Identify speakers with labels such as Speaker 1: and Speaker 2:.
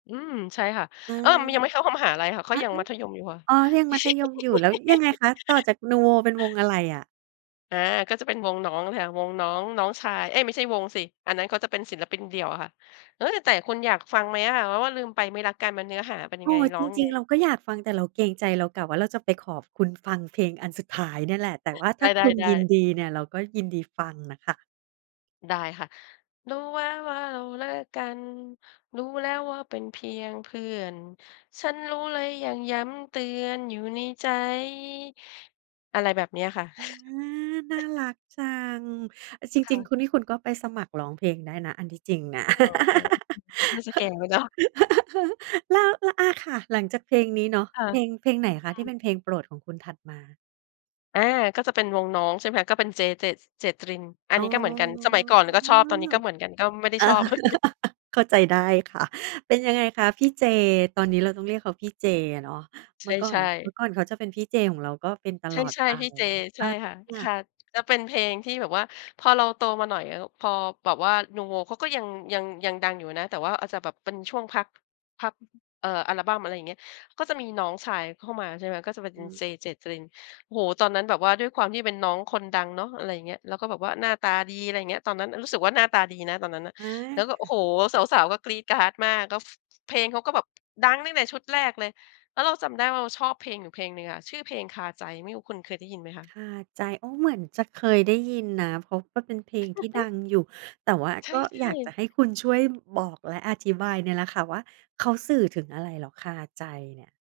Speaker 1: อืม ใช่ค่ะ
Speaker 2: อา
Speaker 1: เอ๊ย ยังไม่เข้า เข้ามหาลัยค่ะ เข
Speaker 2: อ
Speaker 1: า
Speaker 2: ๊ะ
Speaker 1: ยังมัธยมอยู่ค่ะ
Speaker 2: ๆ อ๋อ ยังมัธยมอยู่แล้วยังไงคะ ต่อจากนูโวเป็นวงอะไรอะ?
Speaker 1: อา ก็จะเป็นวงน้องค่ะ วงน้อง น้องชาย เอ๊ย ไม่ใช่วงสิ อันนั้นเขาจะเป็นศิลปินเดี่ยวอะค่ะ เอ๊ย แต่คุณอยากฟังไหมอะ ว่า ว่าลืมไปไม่รักกันมันเนื้อหาเป็นย
Speaker 2: อ
Speaker 1: ั
Speaker 2: ๋
Speaker 1: ง
Speaker 2: อ
Speaker 1: ไง ร้
Speaker 2: จ
Speaker 1: องยั
Speaker 2: ร
Speaker 1: ง
Speaker 2: ิ
Speaker 1: ไ
Speaker 2: ง
Speaker 1: ง?
Speaker 2: ๆ เราก็อยากฟัง แต่เราเกรงใจ เรากะว่าเราจะไปขอบคุณฟังเพลงอันสุดท้ายเนี่ยแหละ แต่ว่าถ
Speaker 1: ได
Speaker 2: ้าคุณย
Speaker 1: ้
Speaker 2: ิน
Speaker 1: ๆ ๆ
Speaker 2: ดีเนี่ยเราก็ยินดีฟังน่ะค่ะ
Speaker 1: ได้ค่ะ รู้ว่า ว่าเราเลิกกัน รู้แล้วว่าเป็นเพียงเพื่อน ฉันรู้และยังย้ำเตือนอยู่ในใจ อะไรแบบนี้ค่ะ
Speaker 2: อา น่ารักจัง อะจ
Speaker 1: ค
Speaker 2: ร
Speaker 1: ่
Speaker 2: ิง
Speaker 1: ะ
Speaker 2: ๆ คุณนี่ คุณก็ไปสมัครร้องเพลงได้นะ อันที่จริงน่ะ
Speaker 1: อ๋อ น่าจะแก่ไปเนาะ
Speaker 2: แล้ว แล้ว อา ค่ะ หลังจากเพลงนี้เนาะ
Speaker 1: ค่
Speaker 2: เพลง
Speaker 1: ะ
Speaker 2: เพลงไหนคะที่เป็นเพลงโปรดของคุณถัดมา?
Speaker 1: อา ก็จะเป็นวงน้อง ใช่ไหมคะ ก็เป็นเจ เจต เจตริน อั
Speaker 2: อ
Speaker 1: น
Speaker 2: ๋อ
Speaker 1: นี้ก็เหมือนกัน สมัยก่อนเราก็ชอบ ตอนนี้ก็เหมือนกัน ก็ไม่ได้ชอบ เหมือนกัน
Speaker 2: เข้าใจได้ค่ะ เป็นยังไงคะพี่เจ ตอนนี้เราต้องเรียกเขาพี่เจอะเนาะ เมื่อก่อ
Speaker 1: ใช
Speaker 2: น
Speaker 1: ่
Speaker 2: เ
Speaker 1: ๆ
Speaker 2: มื่อก่อนเขาจะเป็นพี่เจของเรา ก็เป็นต
Speaker 1: ใ
Speaker 2: ลอด
Speaker 1: ช่
Speaker 2: ไป
Speaker 1: ๆ พี่เจ ใ
Speaker 2: อ
Speaker 1: ช่ค่ะ ค
Speaker 2: า
Speaker 1: ่ะ ก็เป็นเพลงที่แบบว่า พอเราโตมาหน่อย พอแบบว่านูโว เขาก็ยัง ยัง ยังดังอยู่นะ แต่ว่าอาจจะแบบเป็นช่วงพัก พัก เอ่อ อัลบั้ม อะไรอย่างเงี้ย ก็จะมีน้องชายเข้ามา ใช่ไหม ก็เป็น
Speaker 2: อื
Speaker 1: เ
Speaker 2: ม
Speaker 1: จ เจตริน โอ้โฮ ตอนนั้นแบบว่าด้วยความที่เป็นน้องคนดังเนาะ อะไรอย่างเงี้ย แล้วก็แบบว่าหน้าตาดี อะไรอย่างเงี้ย ตอนนั้นรู้สึกว่า หน้าตาดีนะตอนนั้นน่ะ
Speaker 2: อา
Speaker 1: แล้วก็
Speaker 2: ค
Speaker 1: โอ
Speaker 2: ่
Speaker 1: ้
Speaker 2: ะ
Speaker 1: โฮ สาว ๆ ก็กรี๊ดกร๊าดมาก ก็ ฟ เพลงเขาก็แบบดังตั้งแต่ชุดแรกเลย แล้วเราจำได้ว่า เราชอบเพลงอยู่เพลงหนึ่งอะ ชื่อเพลงคาใจ ไม่รู้คุณเคยได้ยินไหมค
Speaker 2: ค
Speaker 1: ะ?
Speaker 2: าใจ อ้อ เหมือนจะเคยได้ยินนะ เพราะมันเป็นเพลงที่ดังอยู่ แต่ว่า
Speaker 1: ใช
Speaker 2: ก
Speaker 1: ่
Speaker 2: ็อยากจะ
Speaker 1: ๆ
Speaker 2: ให้คุณช่วยบอก และอธิบายเนี่ยแหละค่ะว่า เขาสื่อถึงอะไรเหรอคาใจเนี่ย?